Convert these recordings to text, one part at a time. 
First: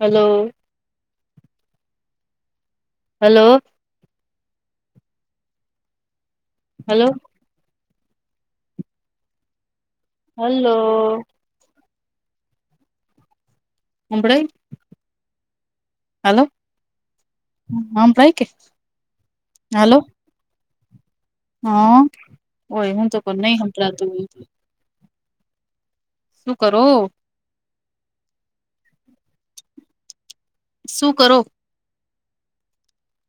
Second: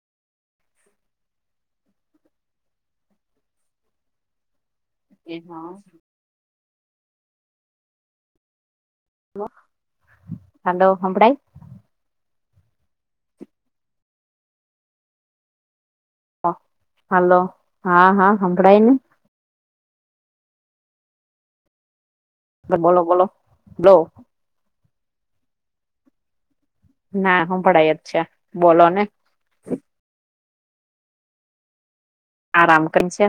Hello hello હા hello હ hello સંભળાય હલો હાલો હા હા સંભાળયકે સંભળાય ને હલો હા ઓય બોલો હું તો બોલો. પણ નહી લો સંભળાતું શું કરો હા હાંભડાઈ છે બોલો ને શું કરો આરામ કરી છે.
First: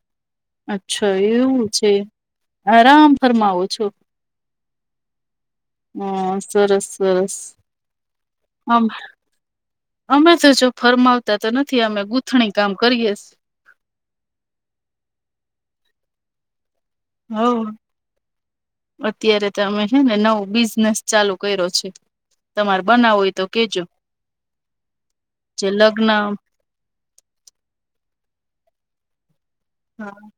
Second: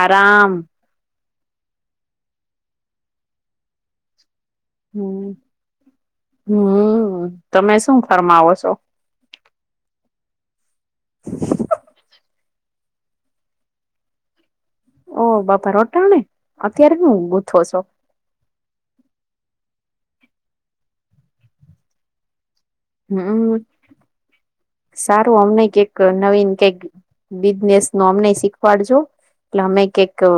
આરાામ અચ્છા એવું છે આરામ ફરમાવો છો. હમ્મ હ સરસ સરસ તમે શું ફરમાવો છો આમ અમે તો જો ફરમાવતા તો નથી અમે ગૂંથણી કામ કરીએ. ઓહ બાપા અટાણે અત્યારે હું ગુથો હવ છો અત્યારે તો અમે છે ને નવું બિઝનેસ ચાલુ કર્યો છે. તમારે બનાવો હોય તો હમ્મ કેજો સારું અમને જે કૈંક લગ્ન નવીન કૈંક બિઝનેસ નો અમને શીખવાડજો એટલે અમે કઈક હા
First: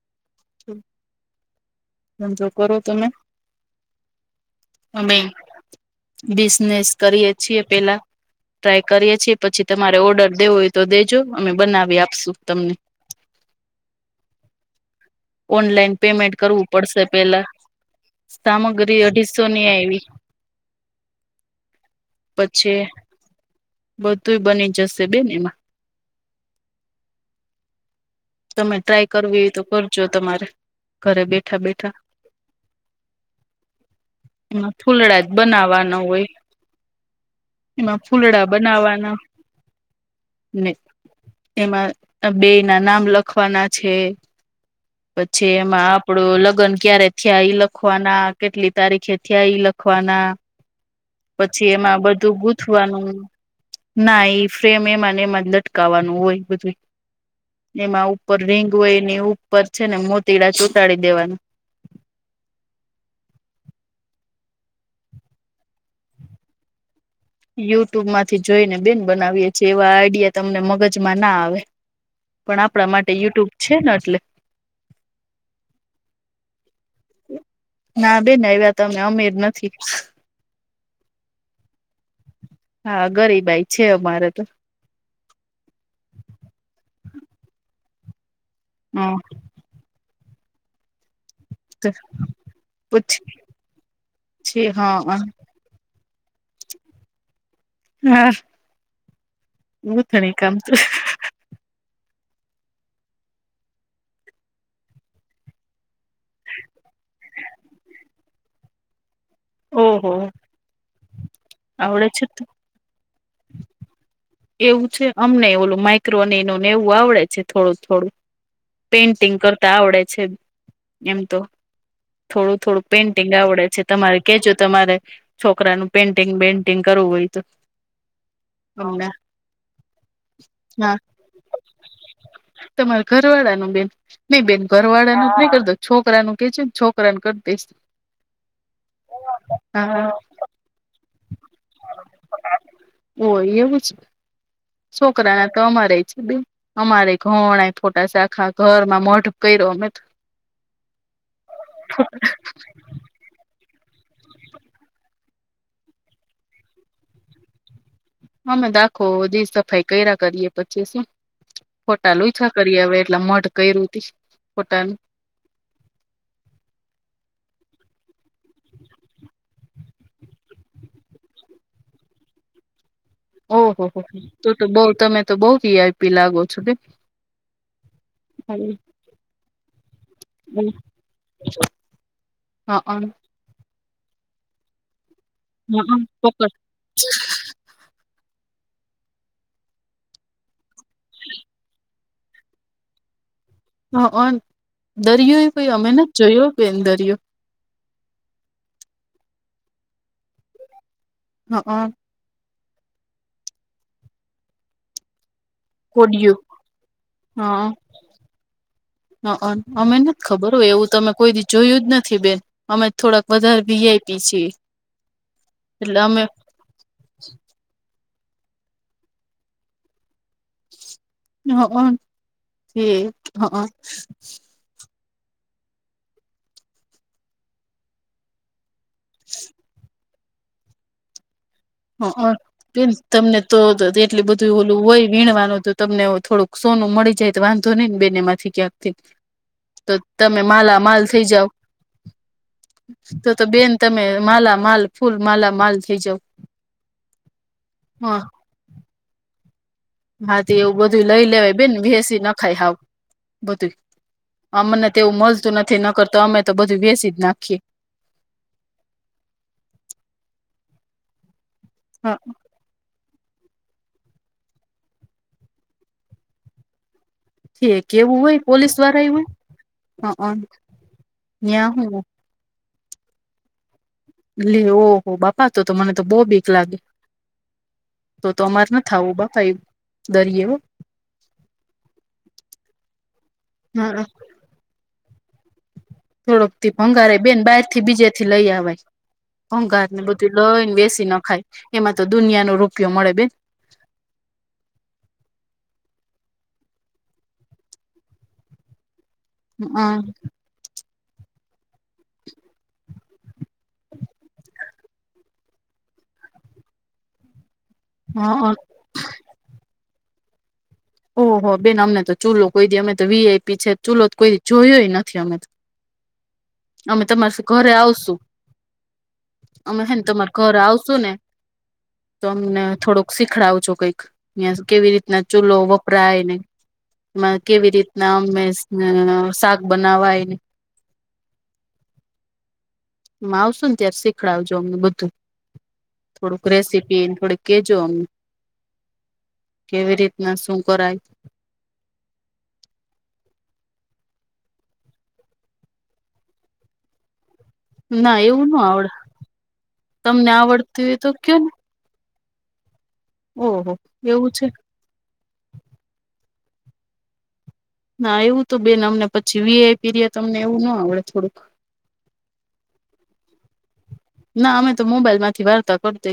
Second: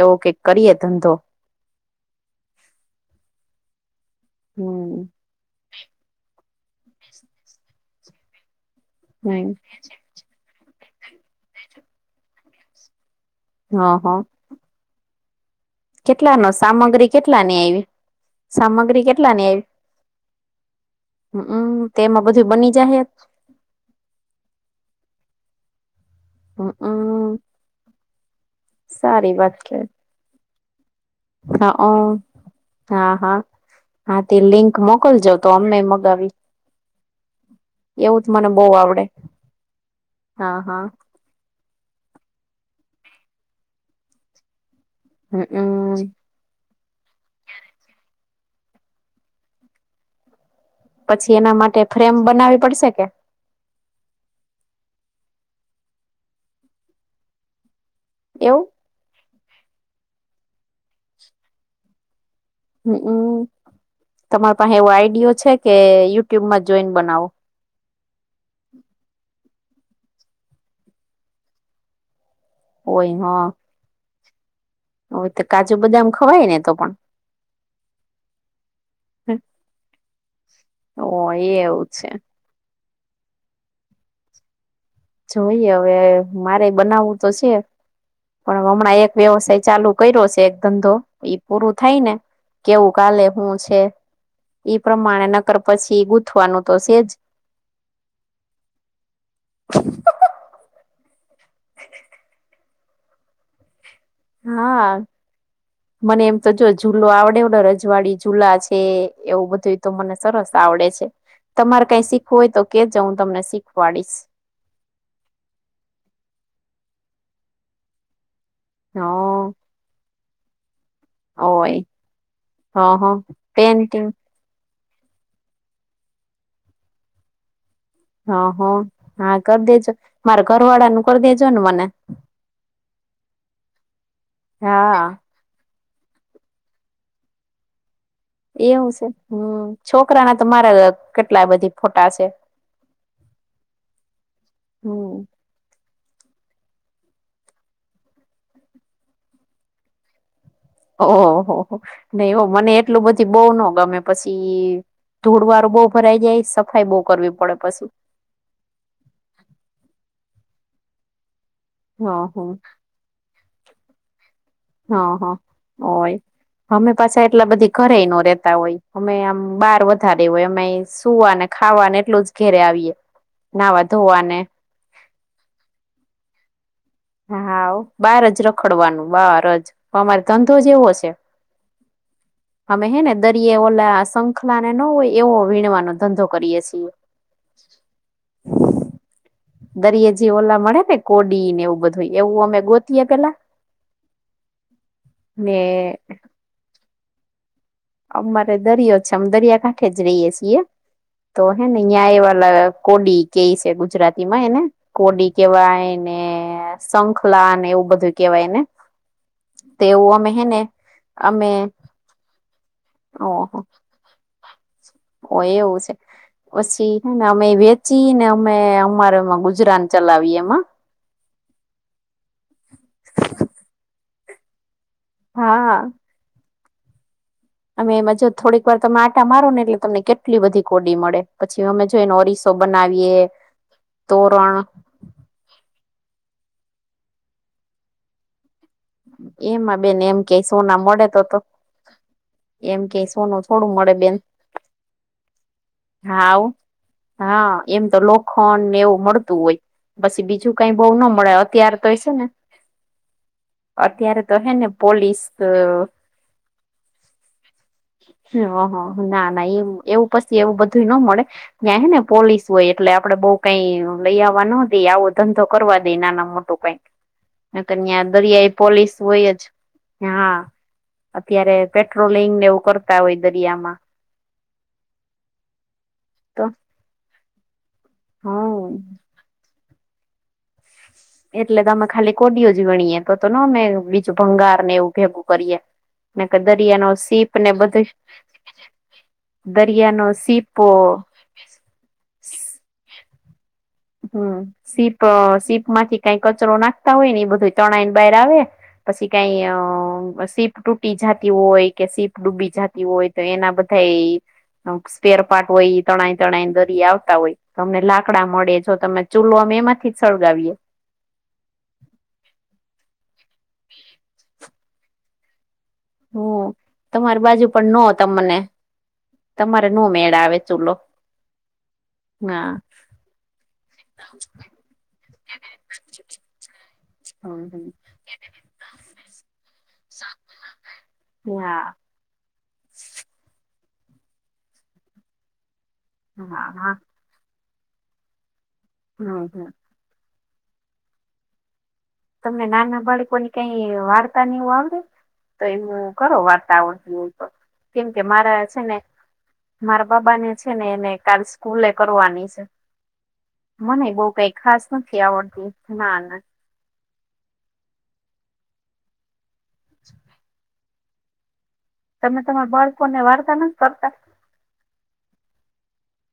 એવો કઈક કરીએ ધંધો. તો કરો તમે હમ. અમે બિઝનેસ કરીએ છીએ પેલા ટ્રાય કરીએ છીએ પછી તમારે ઓર્ડર દેવો હોય તો દેજો અમે બનાવી આપશું તમને. હા હા ઓનલાઈન પેમેન્ટ નો કરવું પડશે સામગ્રી કેટલા પેલા ની આવી સામગ્રી અઢીસો ની આયવી. હમ્મ તેમાં બધું બની જાહે બધુંય બની જશે બેન એમાં. હમ્મ અ તમે ટ્રાય કરવી હો તો છે કરજો તમારે ઘરે બેઠા હા બેઠા હા હા હા તે લિંક એમાં ફૂલડા જ મોકલજો તો અમમે બનાવવાના હોય મગાવી એમાં એવું જ ફૂલડા મને બહવ આવડે બનાવવાના હા ને હા એમાં બે ના નામ લખવાના છે પછી એમાં હમમ આપડો લગ્ન ક્યારે થયા ઈ લખવાના કેટલી તારીખે થયા ઈ લખવાના એના પછી માટે એમાં ફ્રેમ બધું બનાવી પડશે કે ગૂથવાનું ના એ ફ્રેમ એમાં ને એમાં જ લટકાવાનું હોય બધું એમાં ઉપર એવું રીંગ હોય એની ઉપર છે ને મોતીડા ચોટાડી દેવાનું હમ્મ તમાર પાસે એવો આઈડયો છે કે યુટ્યુબમાં જોઈન બનાવો યુટ્યુબ માંથી જોઈને બેન બનાવીએ છેીએ એવા આઈડિયા તમને મગજમાં ના આવે પણ આપણા માટે હોય યુટ્યુબ છે ને એટલે હવે તો કાજુ બદામ ખવાય ને તો પણ ના બેન એવા ત અમે અમેર નથી ઓ એ એવું છે હા ગરીબાઈ છે અમારે તો જોઈએ હવે મારે બનાવવું તો છે પણ હમણાં એક વ્યવસાય ચાલુ કર્યો છે એક ધંધો ઈ પૂરું હ થાય ને કેવું કાલે પછી હું છે ઈ હા પ્રમાણે ન પછી ગૂથવાનું તો છે જ હા બું થણી કામ તું હા મને એમ તો જો ઝૂલો આવડે હોને રજવાડી ઝુલા છે એવું બધું તો ઓહો મને સરસ આવડે છે તમારે કઈ આવડે છે શીખવું હોય તો કે હું તમને શીખવાડીશ એવું છે અમને ઓલું માઈક્રો અને એનું નેવું આવડે છે થોડું થોડું હ પેઇન્ટિંગ કરતા આવડે છે એમ તો ઓય થોડું થોડું હ હ પેઇન્ટિંગ આવડે છે પેન્ટિંગ તમારે કે જો તમારે છોકરાનું પેન્ટિંગ બેન્ટિંગ કરવું હોય તો હ હ અમને હા કરી દેજો મારે ઘરવાળા હા નું કરી દેજો ને મને તમારે ઘરવાળા ન બેન નહી બેન હા ઘરવાળા ન નહી કરતો છોકરાનું કે છે છોકરાને કર દઈશ એવું છે હમ્મ હા છોકરા ના તો મારે કેટલા બધી ફોટા છે ઓ એયછ હમ છોકરા તો અમારે છે બે અમારે ઘણા ફોટા સાખા ઘરમાં મઢ કર્યો અમે ઓહહ નહી હો મને એટલું બધી બો ન ગમે પછી ધોળ વાર બહુ ભરાઈ જાય સફાઈ બહ કરવી પડે પશી અમે દાખોધી સફાઈ કર્યા કરીએ પછી શું ફોટા લુંછા કરી હ એટલા મઢ કર્યું ફોટાનું હા હા હોય અમે પાછા એટલા બધી ઘરે ન રેતા હોય અમે આમ બાર વધારે હોય અમે સુવાને ખાવા એટલું જ ઘેરે આવીએ નાવા ઓહો હો ત ધોવાને તો બહ તમે તો બઉ વીઆઈપી લાગો છો કે હા ઓ બાર જ રખડવાનું બાર જ અમારે ધંધો જેવો છે અમે હે હઅન ને દરિયે ઓલા શંખલા ને ન હોય એવો વીણવાનો હઅન ધંધો ચોક્કસ કરીય છીએ દરિય જે ઓલા મળે ને કોડીને એવું બધું એવું અમે ગોતીએે પેલા હ દરિયો એ ને કોઈ અમે ને જોયો કેમ દરિયો અમારે દરિયો છે અમે દરિયાકાાંઠે જ રહીએ છીએ તો હેને હઅન અહિયાં એ વાલા કોડી કેઈ છે ગુજરાતી માં એને કોડી કેવા ને કોડિયું શખલા ને એવું બધું કેવાય ને હ તો અમેને એવું જ અમે હે ખબર ને હોય એવું તમે કોઈ દી અમે જોયું જ નથી બેન અમે થોડાક ઓહ વધારે વીઆઈપી છીએ ઓ એવું છે એટલે અમે પછી અમે વેચીને અમે અમારેમાં ગુજરાન ચલાવીએ એમાં હ હ હ હા અમે એમાંજ થોડીક વાર તમે આટા મારો ને એટલે તમને કેટલી બધી કોડી મળે પછી અમે જો એનો હ ઓરિસો બનાવીએ તમને તો એટલી તોરણ બધું ઓલું હોય વીણવાનું તમને થોડુંકોનું મળી જાય તો વાંધો નહીને બેન માંથી ક્યાંક એમાં તો બેન એમ કે તમે સોના માલા માલ મળે તો થઈ તો જાાવ એમ કે તો સોનું તો બેન થોડું મળે તમે માલા માલ ફૂલ માલા માલ થઇ જાવ હાવ હા એમ તો હા લોખંડને એવું મળતું હોય પછી બીજું થી એવું કઈ બઉ ન બધું લઈ મળે લેવાય બેન અત્યારે તો છે બેસી ને નખાય હાવ બધું અત્યારે તો હે ને અમને તે એવું પોલીસ મળતું નથી નકરતો અમે તો બધું વસી જ નાખીએ હ ના ના એ એવું પછી એવું બધું ન મળે ત્યાં હે ને પોલીસ હોય એટલે આપડે બઉ કઈ લઈ આવવા ન દઈ આવો ધંધો કરવા દઈ નાના મોટું કઈક ઠીક એવું હોય પોલીસ વાળા એ હોય હ હા અત્યારે ત્યાં હું પેટ્રોલ લિંગને એવું કરતા હોય દરિયામાં લ ઓહો બાપા તો મને તો બહ ભીક લાગે તો તો અમારે હમ ના આવું બાપા એ દરીયવ એટલે અમે ખાલી કોડીિયો જ ગણીએ તો તો ન અમે બીજું ભંગાર ને એવું ભેગું કરીએ ને કે થોડોક થી દરિયાનો ભંગારે સીપ બેન ને બાર થી બધું બીજે થી લઈ આવાય ભંગાાર ને દરિયાનો બધું સીપો લઈને વસી નાખાય એમાં તો દુનિયા નો રૂપિયો મળે બે હમ સીપ સીપ માંથી કઈ કચરો નાખતા હોય ને એ બધું ચણ ને બહાર આવે પછી કઈ હ સી તૂટી જતી હોય કે સીપ ડૂબી જતી હોય તો એના બધા સ્પેર પાર્ટ હોય તણાય તણાઈ દરી આવતા હોય તમને લાકડા હ મળે જો તમે ચૂલો અમે એમાંથી સળગાવીએ ઓહ બેન અમને તો ચૂલો કોઈ દી અમે તો વીઆઈપી છે ચૂલો કોઈી જોયો નથી અમે તો હમ અમે તમારી તમારા સુ બાજુ ઘરે પણ ન આવશું તમને તમારે અમે નો હેને મેળ તમાર આવે ઘર ચૂલો આવશુ ને તો હા અમને થોડોક શીખડાવ છો કઈક અ્યાં કેવી રીતના ચૂલો વપરાયનેમાં હમ હમ કેવી રીતના અમે બનાવાય ને હા આવશું ને ત્યારે શીખડાવજો અમને બધું થોડુંક હા હા રેસીપી થોડીક કેજોમ હમ હા કેવી રીતના શું કરાય તમને નાના બાળકો ને કઈ વાર્તા નહ આવડે તો એ હું કરો વાર્તા આવળતી હો કેમ કે ના મારા એવું ન છે ને આવડે મારા બાબા ને તમને છે ને આવડતી એને હોય તો કાલ કયો ને સ્કૂલે કરવાની છે ઓહો! મને બહ એવું કઈ છે. ખાસ નથી આવડતી ના ના ના એવું તો બેન અમને પછી વીઆઈ પી તમને એવું ના આવડે થોડું તમે તમારા બાળકો ને વાર્તા નથી કરતા ના અમે તો મોબાઈલ માંથી વાર્તા કર દય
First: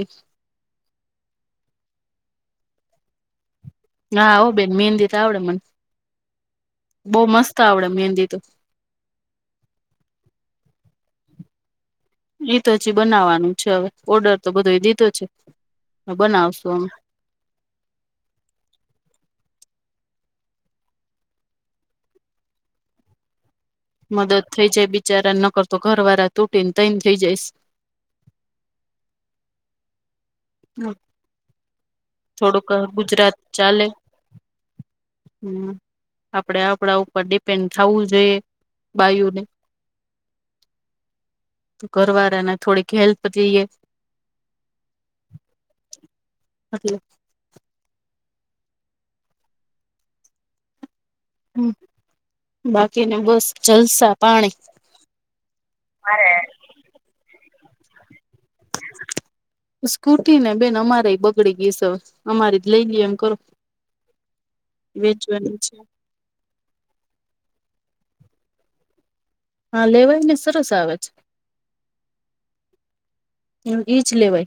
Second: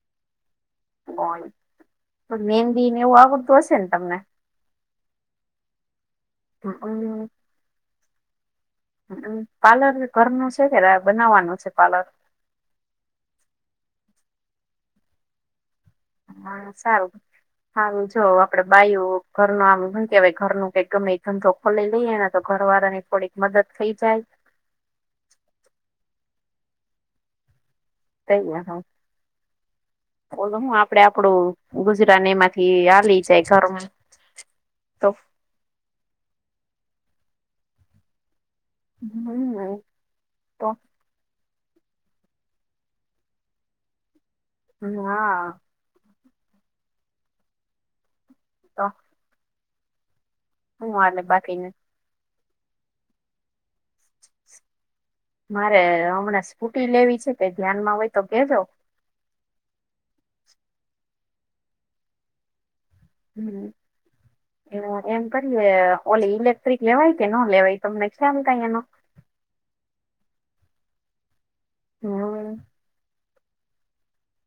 પણ મેંદીને એવું આવડતું હશે ને તમને હા હ બે મ મેહેંદી તો આવડે મને હ અને ત આવમંદીું પાર્લર ઘરનું છે કે બનાવવાનું છે પાર્લર એ તો હજી બનાવાનું છે હવે ઓર્ડર તો બધો એ દીધો છે. હા બનાવશું અમે સારું હા જો આપડે બાાયું ઘર ન આ કેવાય ઘર ન કઈ ગમે ધંધો ખોલી લઈએ તો ઘર વાળા ની થોડીક મદદ થઈ જાય. મદદ થઈ જાય બિચારાને નકરતો ઘર વાળા તૂટી ને તોઈને થઇ જાય. થ ગયા હ હું આપડે આપડું ગુજરા એમાંથી થોડુંક આવીલી ગુજરાત જાય ચાલે ઘરમાં તો હમ આપડે આપડા ઉપર ડેપેન્ડ થવું જોઈએ વાાયુને હમ તો ઘવા ર ને થોડીક હેલ્પ લઈએ હ હા એટલે તો હાલે બાકિ હ બાકીને બસ જલસા પાણી મારે હમણાં સ્ફૂટી લેવી છે કે ધ્યાનમાં હોય તો કેહેજો સ્કૂટી ને બેન અમારે બગડી ગઈસ અમારી જ લઈ લઈ એમ કરો હમ એ એમ વેચવાની કરીએ છે [unintelligible] ઓલે ઇલેક્ટ્રિક લેવાય કે ન લેવાય તમનેમ કઈ એનો હા લેવાય ને સરસ આવે છે. હા ઇજ લેવાઇ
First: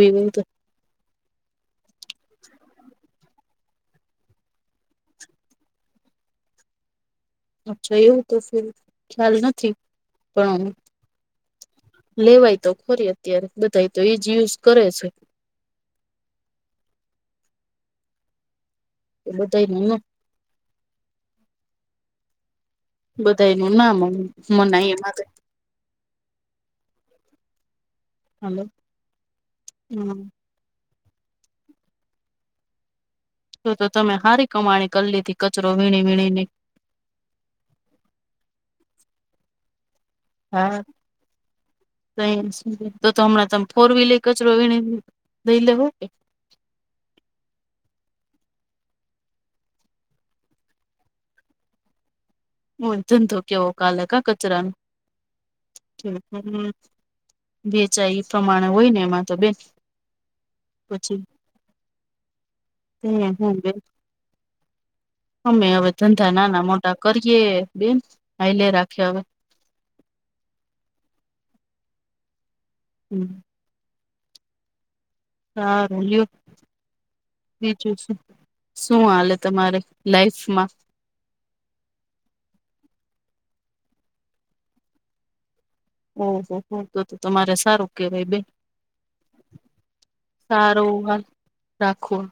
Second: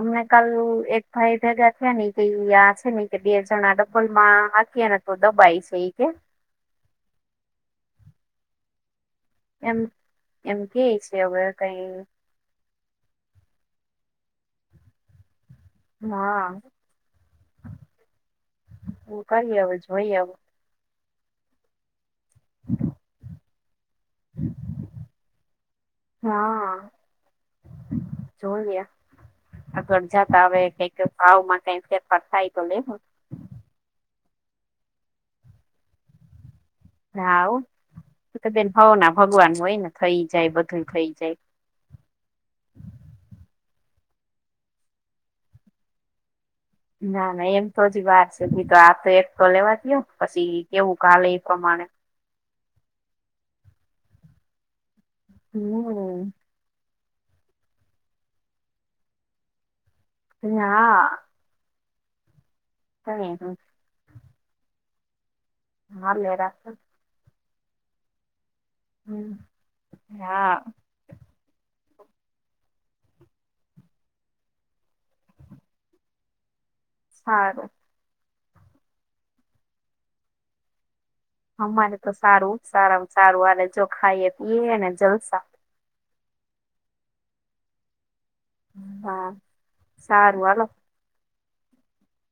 અમને કાલ એક ભાઈ ભેગા થયા ને કે ઈ આ છે ને કે બે જણા ડબ્બલમાં નાખીએ ને તો દબાય છે એ કે અચ્છા એવું તો ફર‌ એમ એમ કે છે ઓવેર કઈ લેવાય તો ખોરી અત્યારે બધા તો એજ યુઝ કરે છે. હા હ કરી બધા હ ન જોઈ હ હ [inaudible] બધા ન ના મનાય એમાં-' હા હાલો જોઈએ આગળ હમ જતા હ કઈક ભાવ માં કઈક ફેરફાર થાય તો લેવો-' શ તો તમે સારી કમાણી કરી લીધી કચરો વીણી વીણી રા આવ તો બેન હોાવ ના ભગવાન હોય ને થઈ જાય બધું થઈ જાય. ત તો હમણાં તમે ફોર વ્હીલર કચરો એ દઈ લે હોય કે ના ના એમ તો જ વાર છે ભી તો આ તો એક તો લેવા દયો પછી કેવું કાલે એ પ્રમાણે હ ધંધો કેવો કાલક આ કચરા ન હમ વેચાય એ પ્રમાણે હોય ને એમાં તો બેન અ ના હમ કઈ હમ બેન અમે હવે હાલે ધંધા નાના રાખો મોટા કરીએ બેન આ લે રાખે હવે હમ હા હમ હા રોલીિયો હા [inaudible] બીજું શું હાલે તમારે લાઈફમાં અમારે તો સારું સારા સારું આ જો ખાઈએ પીએ ને જલસા ઓહો હો તો તો તમારે સારું કેહેવાય બેન. હા સારું હાલો સારુ રાખું.